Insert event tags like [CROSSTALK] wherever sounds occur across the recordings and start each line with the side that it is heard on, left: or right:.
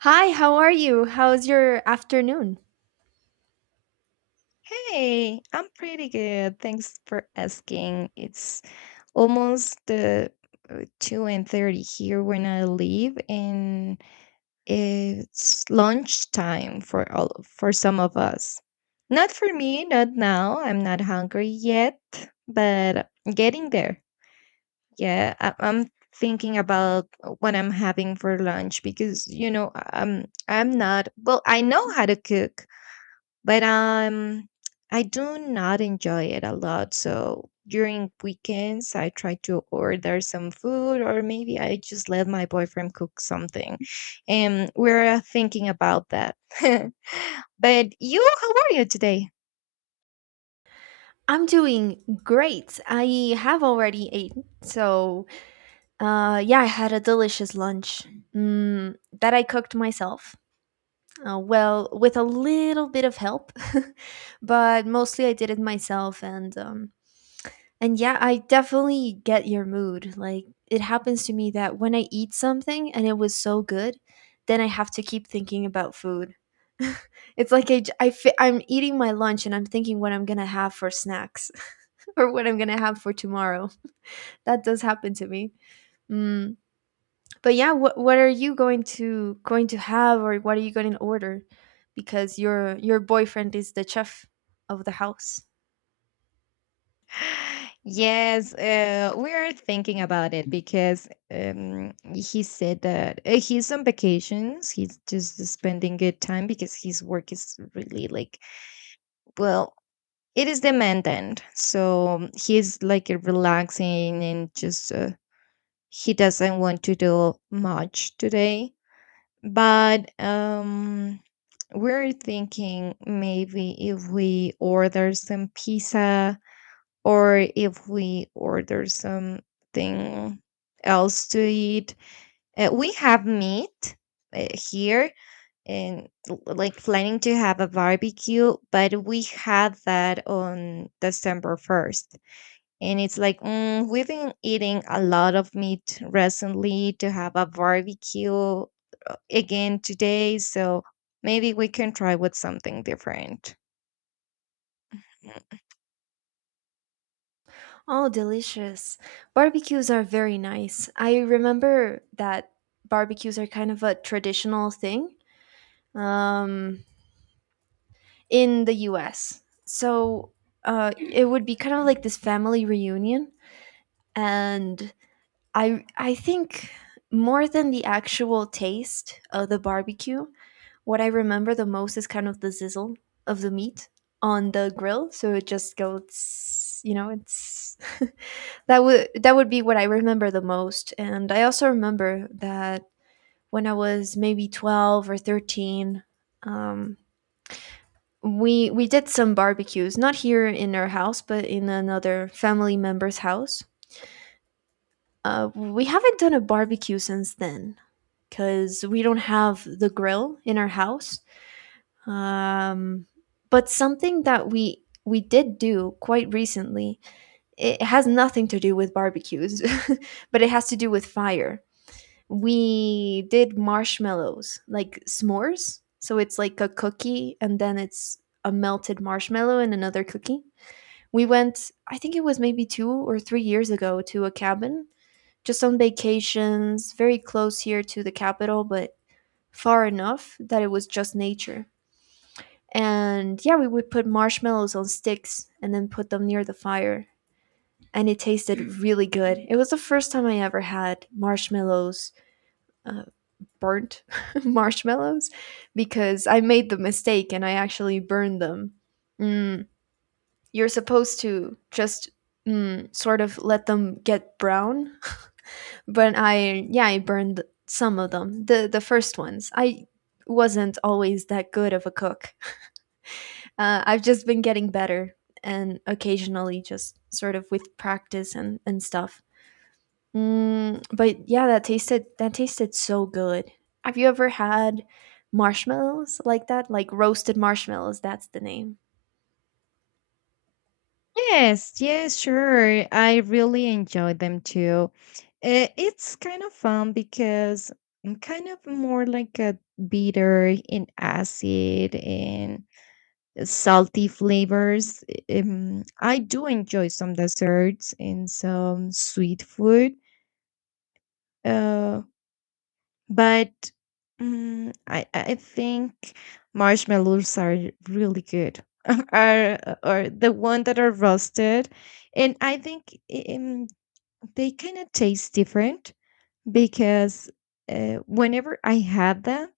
right: Hi, how are you? How's your afternoon?
left: Hey, I'm pretty good. Thanks for asking. It's almost the 2:30 here when I leave, and it's lunchtime for all for some of us. Not for me, not now. I'm not hungry yet, but getting there. Yeah, I'm thinking about what I'm having for lunch because I'm not well. I know how to cook, but I do not enjoy it a lot. So during weekends, I try to order some food, or maybe I just let my boyfriend cook something. And we're thinking about that. [LAUGHS] But you, how are you today?
right: I'm doing great. I have already eaten, so yeah, I had a delicious lunch mm, that I cooked myself. Well, with a little bit of help, [LAUGHS] but mostly I did it myself, and yeah, I definitely get your mood. Like, it happens to me that when I eat something and it was so good, then I have to keep thinking about food. [LAUGHS] It's like I'm eating my lunch and I'm thinking what I'm going to have for snacks, [LAUGHS] or what I'm going to have for tomorrow. That does happen to me. Mm. But yeah, what are you going to have, or what are you going to order, because your boyfriend is the chef of the house?
left: [SIGHS] Yes, we're thinking about it because he said that he's on vacations. He's just spending good time because his work is really like, well, it is the man then. So he's like relaxing and just he doesn't want to do much today. But we're thinking maybe if we order some pizza or if we order something else to eat. We have meat here and like planning to have a barbecue, but we had that on December 1st. And it's like, mm, we've been eating a lot of meat recently to have a barbecue again today. So maybe we can try with something different. Mm.
right: Oh, delicious. Barbecues are very nice. I remember that barbecues are kind of a traditional thing, um, in the US. So it would be kind of like this family reunion. And I think more than the actual taste of the barbecue, what I remember the most is kind of the sizzle of the meat on the grill. So it just goes, you know, it's [LAUGHS] that would be what I remember the most. And I also remember that when I was maybe 12 or 13, um, we did some barbecues, not here in our house, but in another family member's house. We haven't done a barbecue since then, because we don't have the grill in our house. Um, but something that we did do quite recently. It has nothing to do with barbecues, [LAUGHS] but it has to do with fire. We did marshmallows, like s'mores. So it's like a cookie and then it's a melted marshmallow and another cookie. We went, I think it was maybe 2 or 3 years ago, to a cabin just on vacations, very close here to the capital, but far enough that it was just nature. And yeah, we would put marshmallows on sticks and then put them near the fire. And it tasted really good. It was the first time I ever had marshmallows, uh, burnt [LAUGHS] marshmallows, because I made the mistake and I actually burned them. Mm, you're supposed to just sort of let them get brown, [LAUGHS] but yeah, I burned some of them, the first ones. I wasn't always that good of a cook. I've just been getting better and occasionally, just sort of with practice and stuff. Mm, but yeah, that tasted so good. Have you ever had marshmallows like that? Like roasted marshmallows, that's the name.
left: Yes, yes, sure. I really enjoy them too. It's kind of fun because I'm kind of more like a bitter and acid and salty flavors. I do enjoy some desserts and some sweet food, uh, but I think marshmallows are really good. [LAUGHS] Are the one that are roasted, and I think um, they kind of taste different because whenever I had them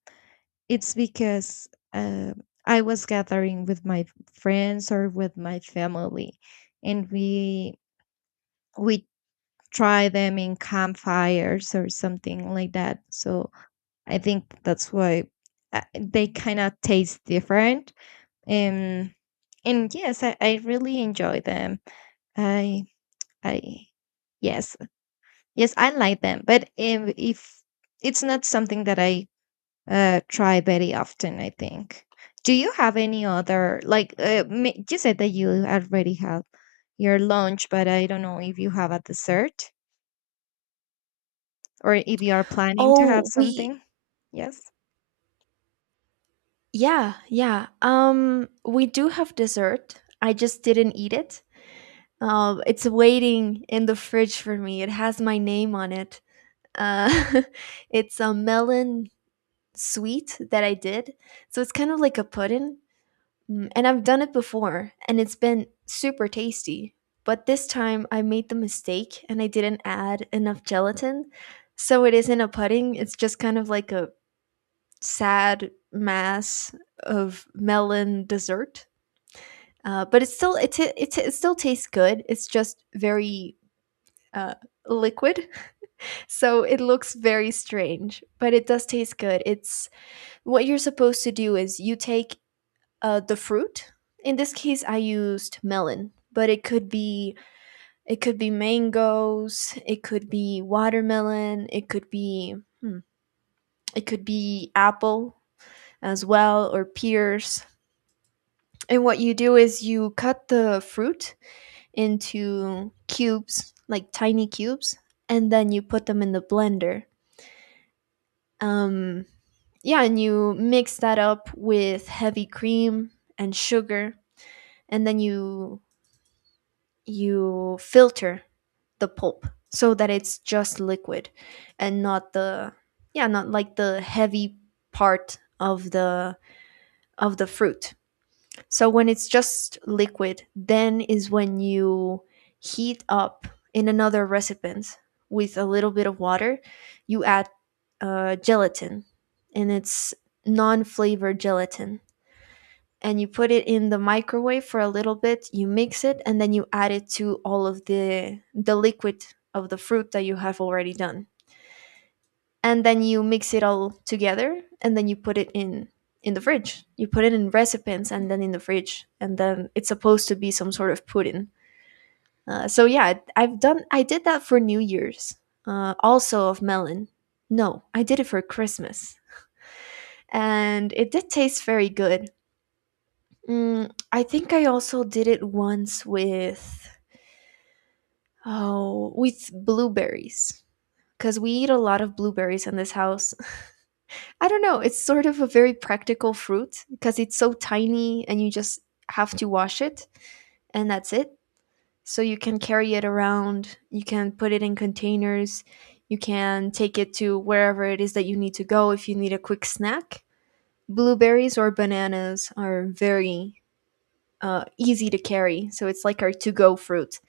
left: it's because I was gathering with my friends or with my family, and we try them in campfires or something like that. So I think that's why they kind of taste different. And and yes, I really enjoy them. I I yes, yes I like them, but if it's not something that I try very often, I think. Do you have any other, like you said that you already have your lunch, but I don't know if you have a dessert or if you are planning to have
right: Oh, we
left: something? Yes.
right: yeah, yeah. Um, we do have dessert. I just didn't eat it. Um, it's waiting in the fridge for me. It has my name on it. Uh, [LAUGHS] it's a melon sweet that I did. So it's kind of like a pudding. Mm, and I've done it before and it's been super tasty. But this time I made the mistake and I didn't add enough gelatin. So it isn't a pudding, it's just kind of like a sad mass of melon dessert. But it still tastes good. It's just very uh, liquid, [LAUGHS] so it looks very strange. But it does taste good. It's what you're supposed to do is you take the fruit. In this case, I used melon, but it could be mangoes, it could be watermelon, it could be hmm, it could be apple as well, or pears. And what you do is you cut the fruit into cubes, like tiny cubes, and then you put them in the blender. Um, yeah, and you mix that up with heavy cream and sugar, and then you filter the pulp so that it's just liquid and not the, yeah, not like the heavy part of the fruit. So when it's just liquid, then is when you heat up, in another recipient, with a little bit of water, you add gelatin, and it's non-flavored gelatin, and you put it in the microwave for a little bit, you mix it, and then you add it to all of the liquid of the fruit that you have already done. And then you mix it all together and then you put it in the fridge. You put it in recipients and then in the fridge, and then it's supposed to be some sort of pudding. So yeah, I did that for New Year's. Also of melon. No, I did it for Christmas. And it did taste very good. Mm, I think I also did it once with, oh, with blueberries, because we eat a lot of blueberries in this house. [LAUGHS] I don't know, it's sort of a very practical fruit because it's so tiny and you just have to wash it and that's it. So you can carry it around, you can put it in containers, you can take it to wherever it is that you need to go if you need a quick snack. Blueberries or bananas are very easy to carry, so it's like our to-go fruit.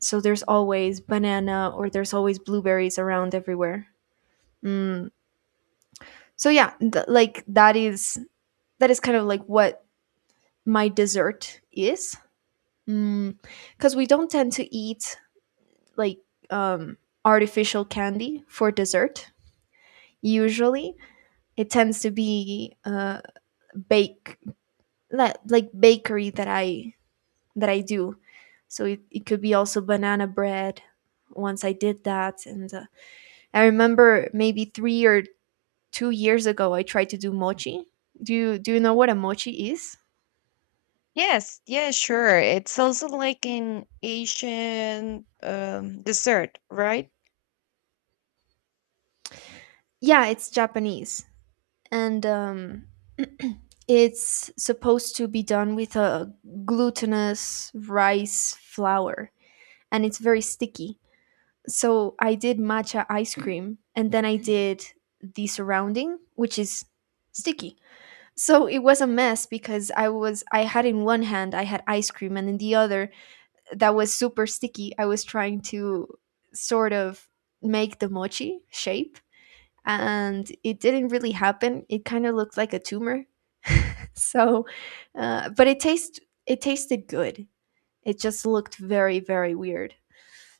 right: So there's always banana or there's always blueberries around everywhere. Mm. So yeah, like that is kind of like what my dessert is, because we don't tend to eat like um, artificial candy for dessert usually. It tends to be bake, like bakery that I do. So it could be also banana bread. Once I did that and I remember maybe 3 or 2 years ago I tried to do mochi. Do you know what a mochi is?
left: Yes, yeah, sure. It's also like an Asian dessert, right?
right: Yeah, it's Japanese, and [CLEARS THROAT] it's supposed to be done with a glutinous rice flour, and it's very sticky. So I did matcha ice cream, and then I did the surrounding, which is sticky. So it was a mess because I had in one hand I had ice cream, and in the other that was super sticky. I was trying to sort of make the mochi shape and it didn't really happen. It kind of looked like a tumor. [LAUGHS] So, but it tasted good. It just looked very very weird.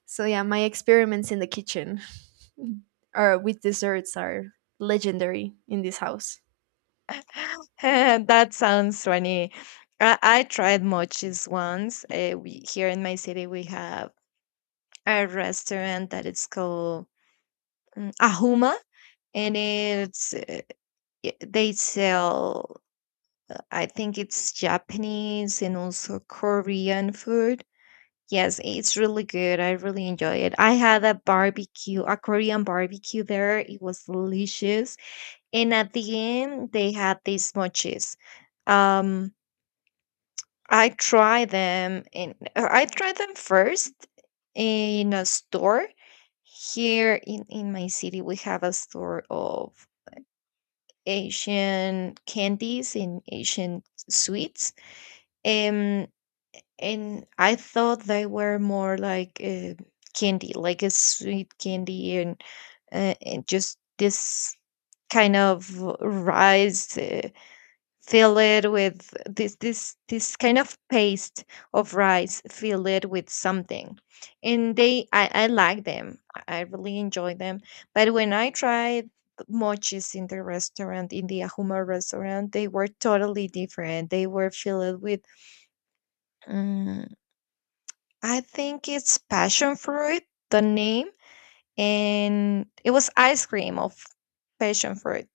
right: So yeah, my experiments in the kitchen [LAUGHS] or with desserts are legendary in this house.
left: [LAUGHS] That sounds funny. I tried mochis once. We, here in my city, we have a restaurant that is called Ahuma, and it's they sell, I think it's Japanese and also Korean food. Yes, it's really good. I really enjoy it. I had a barbecue, a Korean barbecue there. It was delicious. And at the end they had these mochis. um I tried them, and I tried them first in a store. Here in my city we have a store of Asian candies, in Asian sweets. Um, and I thought they were more like candy, like a sweet candy, and and just this kind of rice. Fill it with this kind of paste of rice, fill it with something. And they, I like them. I really enjoy them. But when I tried mochis in the restaurant, in the Ahuma restaurant, they were totally different. They were filled with, mm, I think it's passion fruit, the name. And it was ice cream of passion fruit,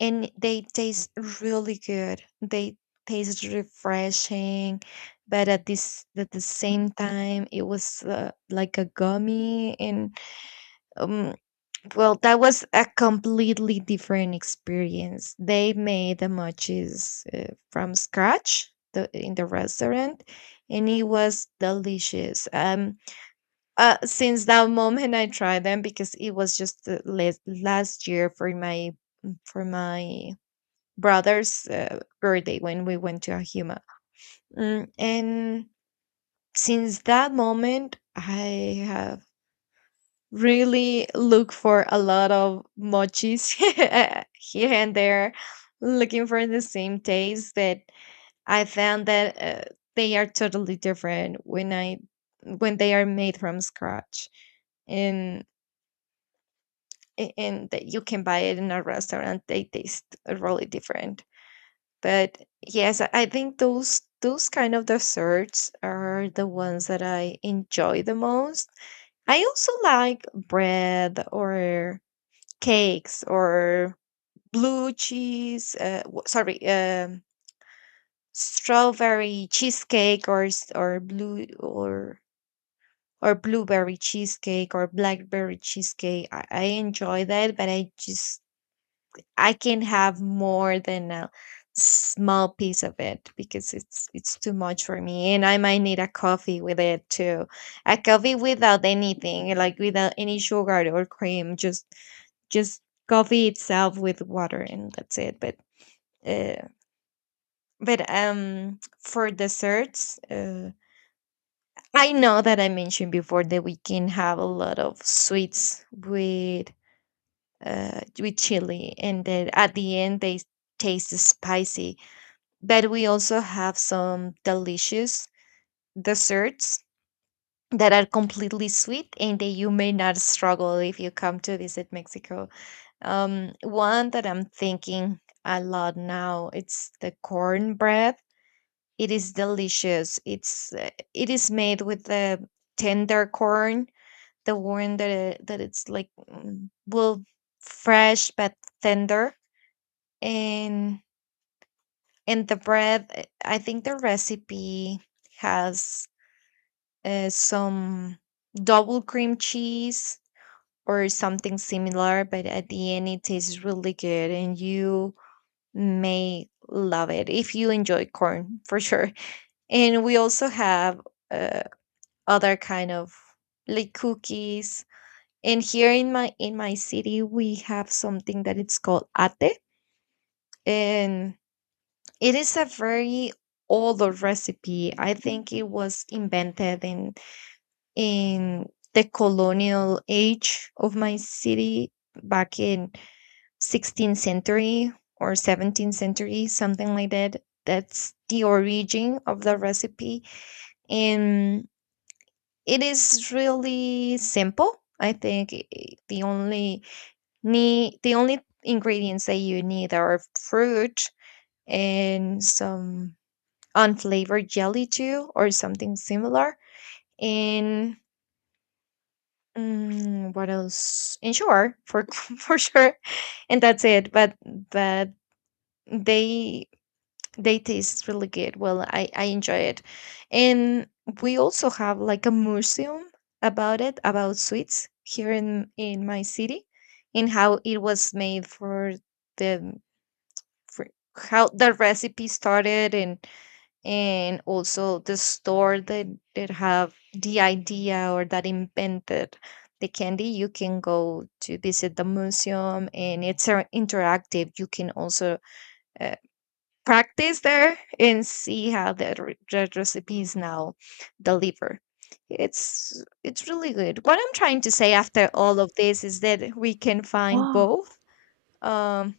left: and they taste really good. They taste refreshing, but at this at the same time, it was like a gummy, and um, well, that was a completely different experience. They made the mochis from scratch, in the restaurant, and it was delicious. Since that moment, I tried them because it was just the last year for my brother's birthday when we went to Ahuma. Mm, and since that moment, I have really looked for a lot of mochis [LAUGHS] here and there, looking for the same taste that I found, that they are totally different when I when they are made from scratch, and that you can buy it in a restaurant. They taste really different. But yes, I think those kind of desserts are the ones that I enjoy the most. I also like bread, or cakes, or blue cheese w- sorry strawberry cheesecake, or s- or blue or blueberry cheesecake, or blackberry cheesecake. I enjoy that, but I just, I can have more than a small piece of it because it's too much for me, and I might need a coffee with it too. A coffee without anything, like without any sugar or cream, just just coffee itself with water, and that's it. But uh, for desserts, I know that I mentioned before that we can have a lot of sweets with chili and then at the end they taste spicy. But we also have some delicious desserts that are completely sweet and that you may not struggle if you come to visit Mexico. One that I'm thinking a lot now, it's the cornbread. It is delicious. It's it is made with the tender corn, the one that it's like mm, well, fresh but tender, and the bread. Uh, I think the recipe has some double cream cheese or something similar, but at the end it tastes really good and you may love it if you enjoy corn for sure. [LAUGHS] And we also have uh, other kind of like cookies. And here in my city we have something that it's called ate, and it is a very old recipe. I think it was invented in in the colonial age of my city, back in 16th century or 17th century, something like that. That's the origin of the recipe. And it is really simple. I think, the only ingredients that you need are fruit and some unflavored jelly too, or something similar. And mm, what else? And sure, for [LAUGHS] for sure, and that's it. But but they they taste really good. Well, I enjoy it, and we also have like a museum about it, about sweets, here in my city, and how it was made for the for how the recipe started. And also the store that have the idea, or that invented the candy. You can go to visit the museum and it's interactive. You can also uh, practice there and see how the, the recipe is now delivered. It's really good. What I'm trying to say after all of this is that we can find
right: Wow.
left: both um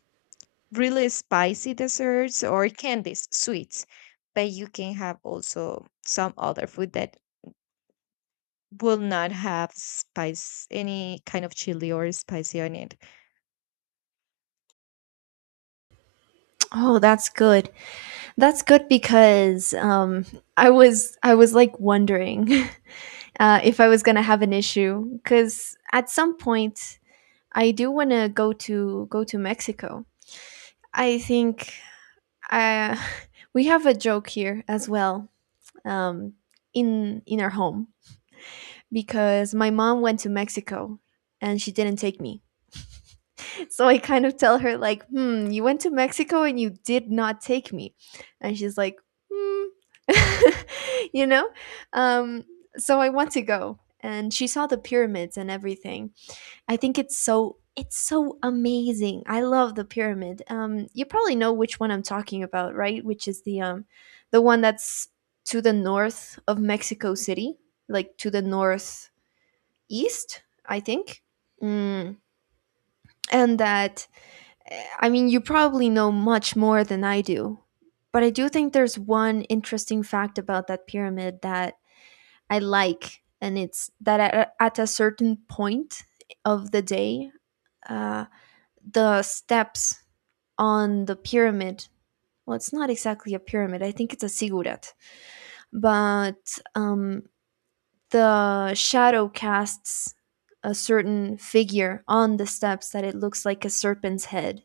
left: really spicy desserts or candies, sweets. But you can have also some other food that will not have spice, any kind of chili or spicy on it.
right: Oh, that's good. That's good because I was like wondering, [LAUGHS] if I was gonna have an issue, because at some point I do wanna go to Mexico. I think uh, [LAUGHS] we have a joke here as well, um, in our home, because my mom went to Mexico and she didn't take me. [LAUGHS] So I kind of tell her, like, hmm, you went to Mexico and you did not take me. And she's like, hmm, [LAUGHS] you know? Um, so I want to go. And she saw the pyramids and everything. I think it's so. It's so amazing. I love the pyramid. You probably know which one I'm talking about, right? Which is the one that's to the north of Mexico City, like to the northeast, I think. Mm. And that, I mean, you probably know much more than I do, but I do think there's one interesting fact about that pyramid that I like, and it's that at a certain point of the day, uh, the steps on the pyramid. Well, it's not exactly a pyramid. I think it's a ziggurat, but the shadow casts a certain figure on the steps that it looks like a serpent's head,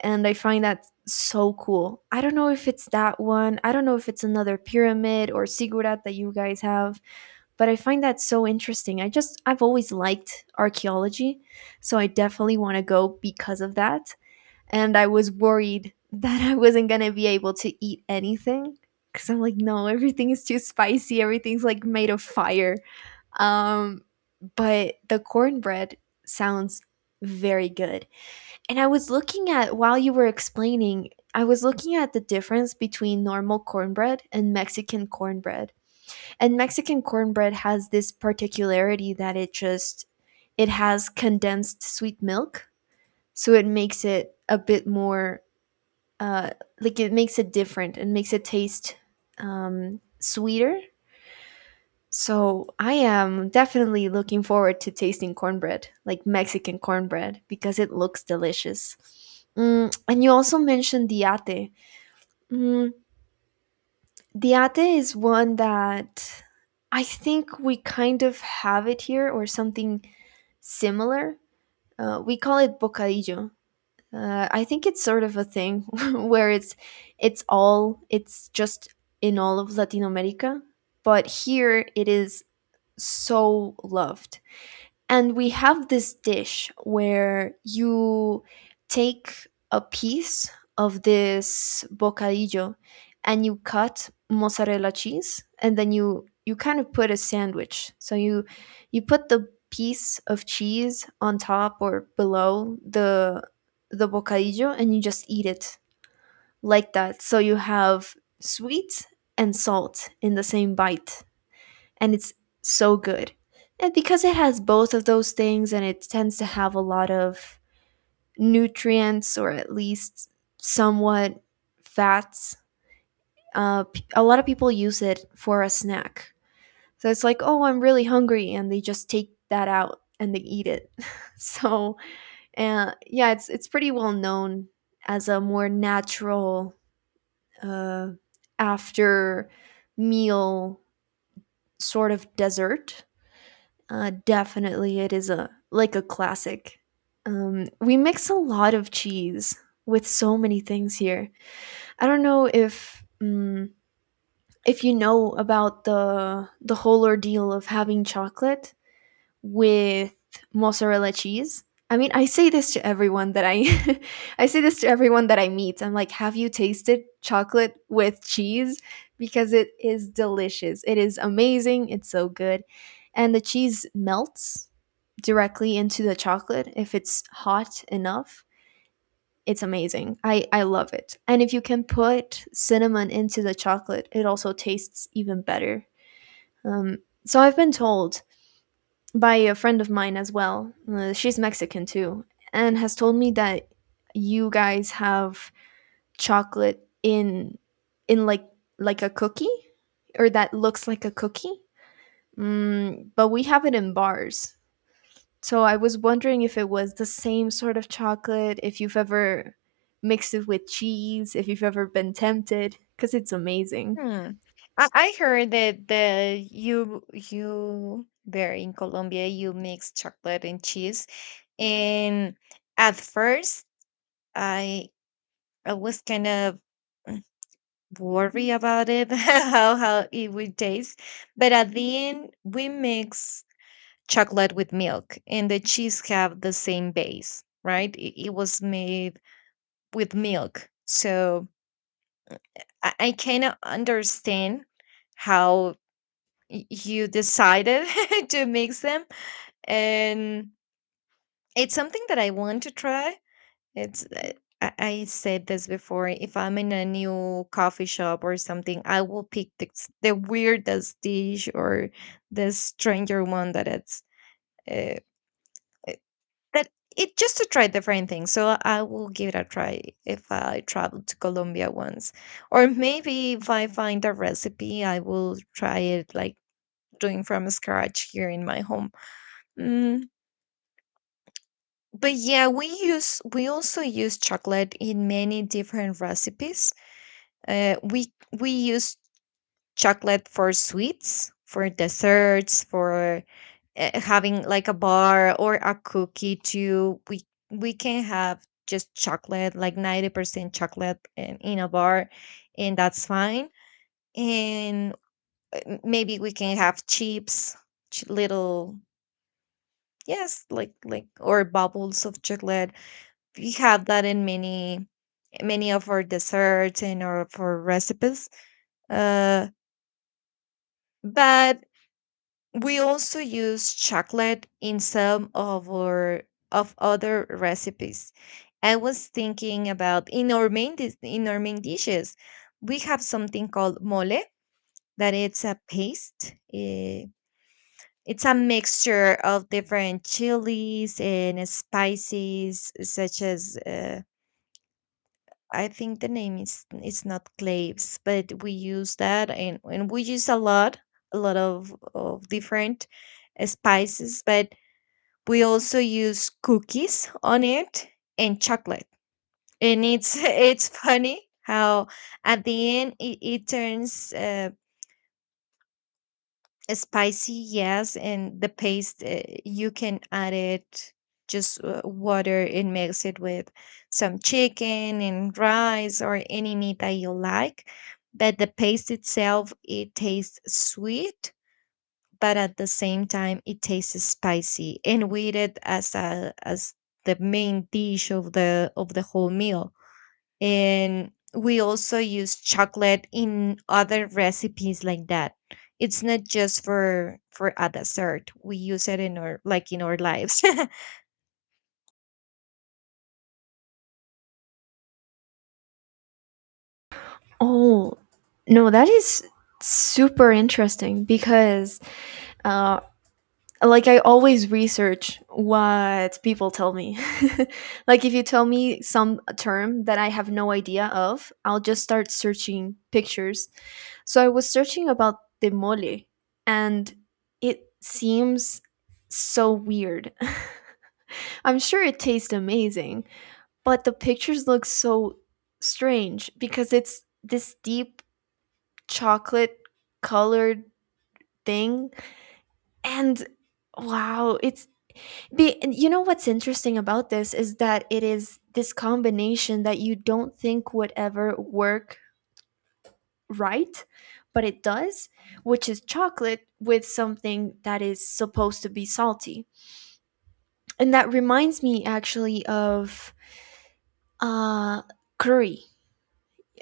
right: and I find that so cool. I don't know if it's that one. I don't know if it's another pyramid or Sigurat that you guys have, but I find that so interesting. I've always liked archaeology, so I definitely want to go because of that. And I was worried [LAUGHS] that I wasn't going to be able to eat anything, cuz I'm like, no, everything is too spicy. Everything's like made of fire. Um, but the cornbread sounds very good, and I was looking at, while you were explaining, I was looking at the difference between normal cornbread and Mexican cornbread. And Mexican cornbread has this particularity that it has condensed sweet milk, so it makes it a bit more uh, like it makes it different and makes it taste sweeter. So I am definitely looking forward to tasting cornbread, like Mexican cornbread, because it looks delicious. Mm, and you also mentioned diate. Mm, diate is one that I think we kind of have it here or something similar. We call it bocadillo. I think it's sort of a thing [LAUGHS] where it's just in all of Latin America, but here it is so loved. And we have this dish where you take a piece of this bocadillo and you cut mozzarella cheese, and then you kind of put a sandwich. So you put the piece of cheese on top or below the bocadillo and you just eat it like that. So you have sweet and salt in the same bite, and it's so good. And because it has both of those things, and it tends to have a lot of nutrients, or at least somewhat fats, a lot of people use it for a snack. So it's like, oh, I'm really hungry, and they just take that out and they eat it. [LAUGHS] So yeah, it's pretty well known as a more natural uh, after meal sort of dessert. Definitely, it is a like a classic. We mix a lot of cheese with so many things here. I don't know if you know about the whole ordeal of having chocolate with mozzarella cheese. I mean, I say this to everyone that I [LAUGHS] I say this to everyone that I meet. I'm like, "Have you tasted chocolate with cheese?" Because it is delicious. It is amazing. It's so good. And the cheese melts directly into the chocolate if it's hot enough. It's amazing. I love it. And if you can put cinnamon into the chocolate, it also tastes even better. Um so I've been told by a friend of mine as well. She's Mexican too, and has told me that you guys have chocolate in in like like a cookie, or that looks like a cookie. Mm, but we have it in bars. So I was wondering if it was the same sort of chocolate, if you've ever mixed it with cheese, if you've ever been tempted, because it's amazing.
left: Hmm. I heard that the you, there in Colombia you mix chocolate and cheese, and at first I I was kind of worry about it [LAUGHS] how it would taste. But at the end we mix chocolate with milk, and the cheese have the same base, right? It was made with milk. So I cannot understand how you decided [LAUGHS] to mix them. And it's something that I want to try. It's I said this before. If I'm in a new coffee shop or something, I will pick the, the weirdest dish, or the stranger one that uh, uh, that it just, to try different things. So I will give it a try if I travel to Colombia once, or maybe if I find a recipe, I will try it like doing from scratch here in my home. Mm, but yeah, we also use chocolate in many different recipes. Uh, we we use chocolate for sweets, for desserts, for having like a bar or a cookie too. We can have just chocolate, like 90% chocolate in a bar, and that's fine. And maybe we can have chips, ch- little yes, like or bubbles of chocolate. We have that in many of our desserts and our for recipes. Uh, but We also use chocolate in some of our of other recipes. I was thinking about, in our main dishes, we have something called mole, that it's a paste. Eh, it's a mixture of different chilies and spices, such as I think the name is, it's not claves, but we use that. And we use a lot of different spices. But we also use cookies on it, and chocolate. And it's [LAUGHS] it's funny how at the end it turns spicy, yes. And the paste, you can add it just water and mix it with some chicken and rice or any meat that you like. But the paste itself, it tastes sweet, but at the same time it tastes spicy, and with it as a as the main dish of the whole meal. And we also use chocolate in other recipes like that. It's not just for a dessert. We use it in our, like in our lives.
right: Oh, no, that is super interesting because uh, like I always research what people tell me. [LAUGHS] Like if you tell me some term that I have no idea of, I'll just start searching pictures. So I was searching about the mole, and it seems so weird. [LAUGHS] I'm sure it tastes amazing, but the pictures look so strange because it's this deep chocolate colored thing, and wow, and you know what's interesting about this is that it is this combination that you don't think would ever work, right, but it does, which is chocolate with something that is supposed to be salty. And that reminds me actually of uh, curry,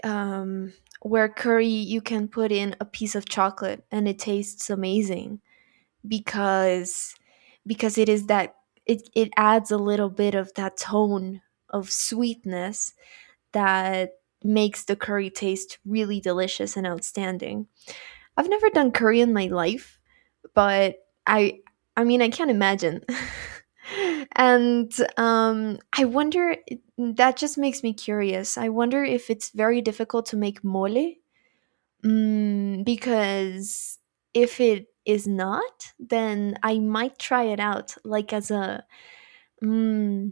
right: um, where curry you can put in a piece of chocolate and it tastes amazing. because because it is that it adds a little bit of that tone of sweetness that makes the curry taste really delicious and outstanding. I've never done curry in my life, but I I mean I can't imagine. [LAUGHS] And I wonder, that just makes me curious. I wonder if it's very difficult to make mole. Mm, because if it is not, then I might try it out, like as a mm,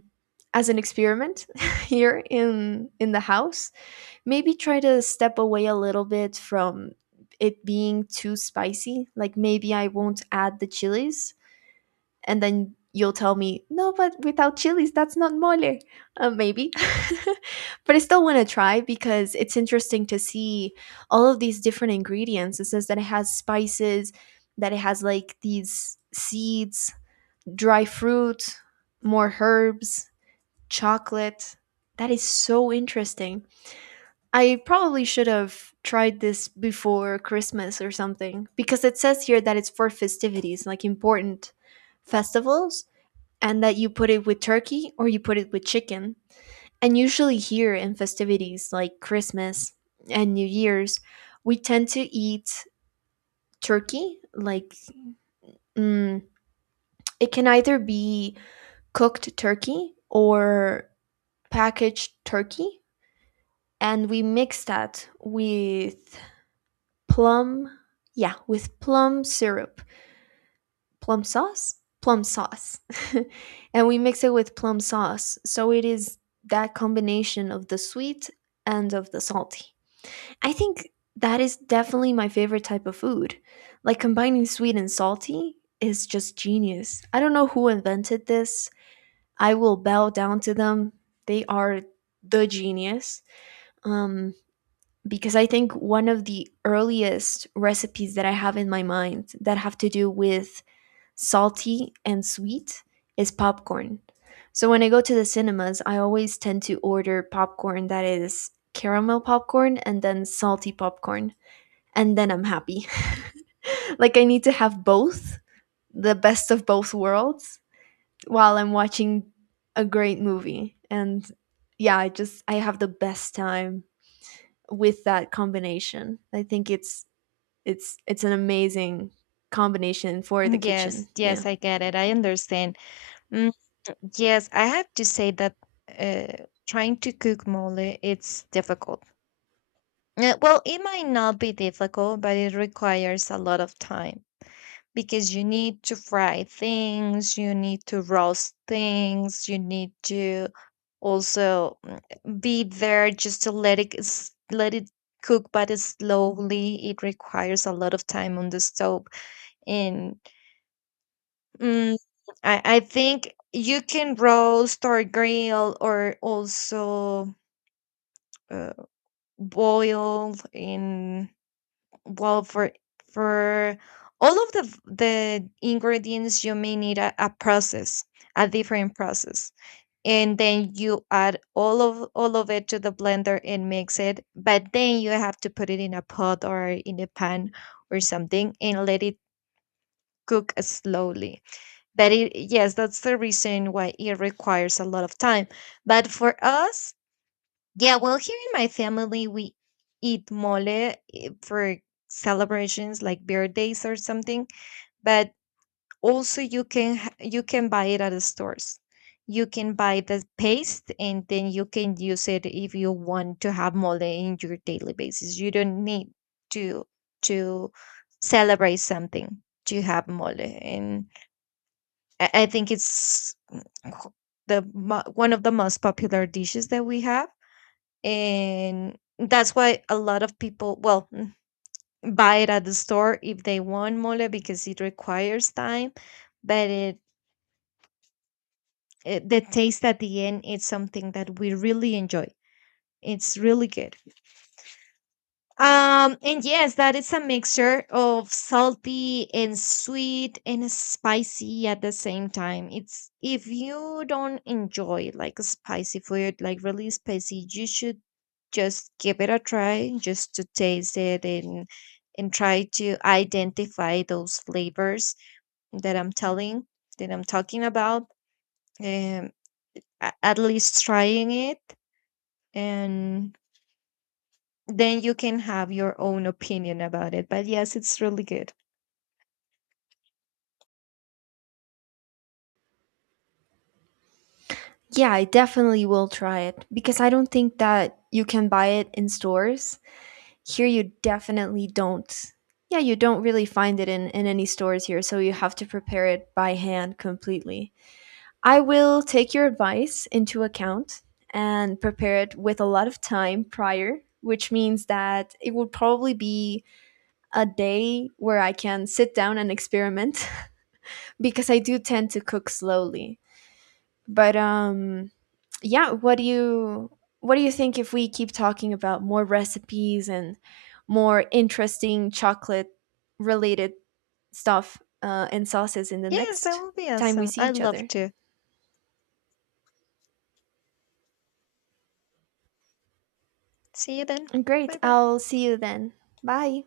right: as an experiment [LAUGHS] here in the house. Maybe try to step away a little bit from it being too spicy. Like maybe I won't add the chilies, and then you'll tell me, no, but without chilies that's not mole. Maybe. [LAUGHS] But I still want to try, because it's interesting to see all of these different ingredients. It says that it has spices, that it has like these seeds, dry fruit, more herbs, chocolate. That is so interesting. I probably should have tried this before Christmas or something, because it says here that it's for festivities, like important festivals, and that you put it with turkey or you put it with chicken. And usually here, in festivities like Christmas and New Year's, we tend to eat turkey. Like, mm, it can either be cooked turkey or packaged turkey. And we mix that with plum, yeah, with plum syrup. Plum sauce, plum sauce, [LAUGHS] and we mix it with plum sauce. So it is that combination of the sweet and of the salty. I think that is definitely my favorite type of food. Like combining sweet and salty is just genius. I don't know who invented this. I will bow down to them. They are the genius. Um, because I think one of the earliest recipes that I have in my mind that have to do with salty and sweet is popcorn. So when I go to the cinemas, I always tend to order popcorn, that is caramel popcorn and then salty popcorn. And then I'm happy. [LAUGHS] Like I need to have both, the best of both worlds, while I'm watching a great movie. And yeah, I just I have the best time with that combination. I think it's an amazing combination for the
left: [LAUGHS]
right: kitchen.
left: Yes,
right: Yeah.
left: yes, I get it, I understand. Mm, yes, I have to say that trying to cook mole, it's difficult. Yeah, well, it might not be difficult, but it requires a lot of time because you need to fry things, you need to roast things, you need to also be there just to let let it cook, but it's slowly. It requires a lot of time on the stove, and mm, I think you can roast or grill or also uh, boil in. Well, for for all of the ingredients, you may need a process, a different process. And then you add all of it to the blender and mix it. But then you have to put it in a pot or in a pan or something, and let it cook slowly. But it, yes, that's the reason why it requires a lot of time. But for us, yeah, well, here in my family, we eat mole, eh, for celebrations like birthdays or something. But also you can you can buy it at the stores. You can buy the paste and then you can use it if you want to have mole in your daily basis. You don't need to to celebrate something to have mole. And I think it's qu- one of the most popular dishes that we have, and that's why a lot of people, well, mm, buy it at the store if they want mole, because it requires time. But it, the taste at the end is something that we really enjoy. It's really good. And yes, that is a mixture of salty and sweet and spicy at the same time. It's, if you don't enjoy like spicy food, like really spicy, you should just give it a try just to taste it, and try to identify those flavors that I'm telling that I'm talking about. Um, at least trying it, and then you can have your own opinion about it. But yes, it's really good.
right: Yeah, I definitely will try it because I don't think that you can buy it in stores. Here, you definitely don't. Yeah, you don't really find it in any stores here, so you have to prepare it by hand completely. I will take your advice into account and prepare it with a lot of time prior, which means that it will probably be a day where I can sit down and experiment [LAUGHS] because I do tend to cook slowly. But yeah, what do you, what do you think if we keep talking about more recipes and more interesting chocolate related stuff, and sauces in the
left: Yes, that
right: next
left: will be
right: time we
left: awesome.
right: see
left: I
right: each
left: love
right: other.
left: to. See you then.
right: Great,
left: Bye bye.
right: I'll see you then. Bye.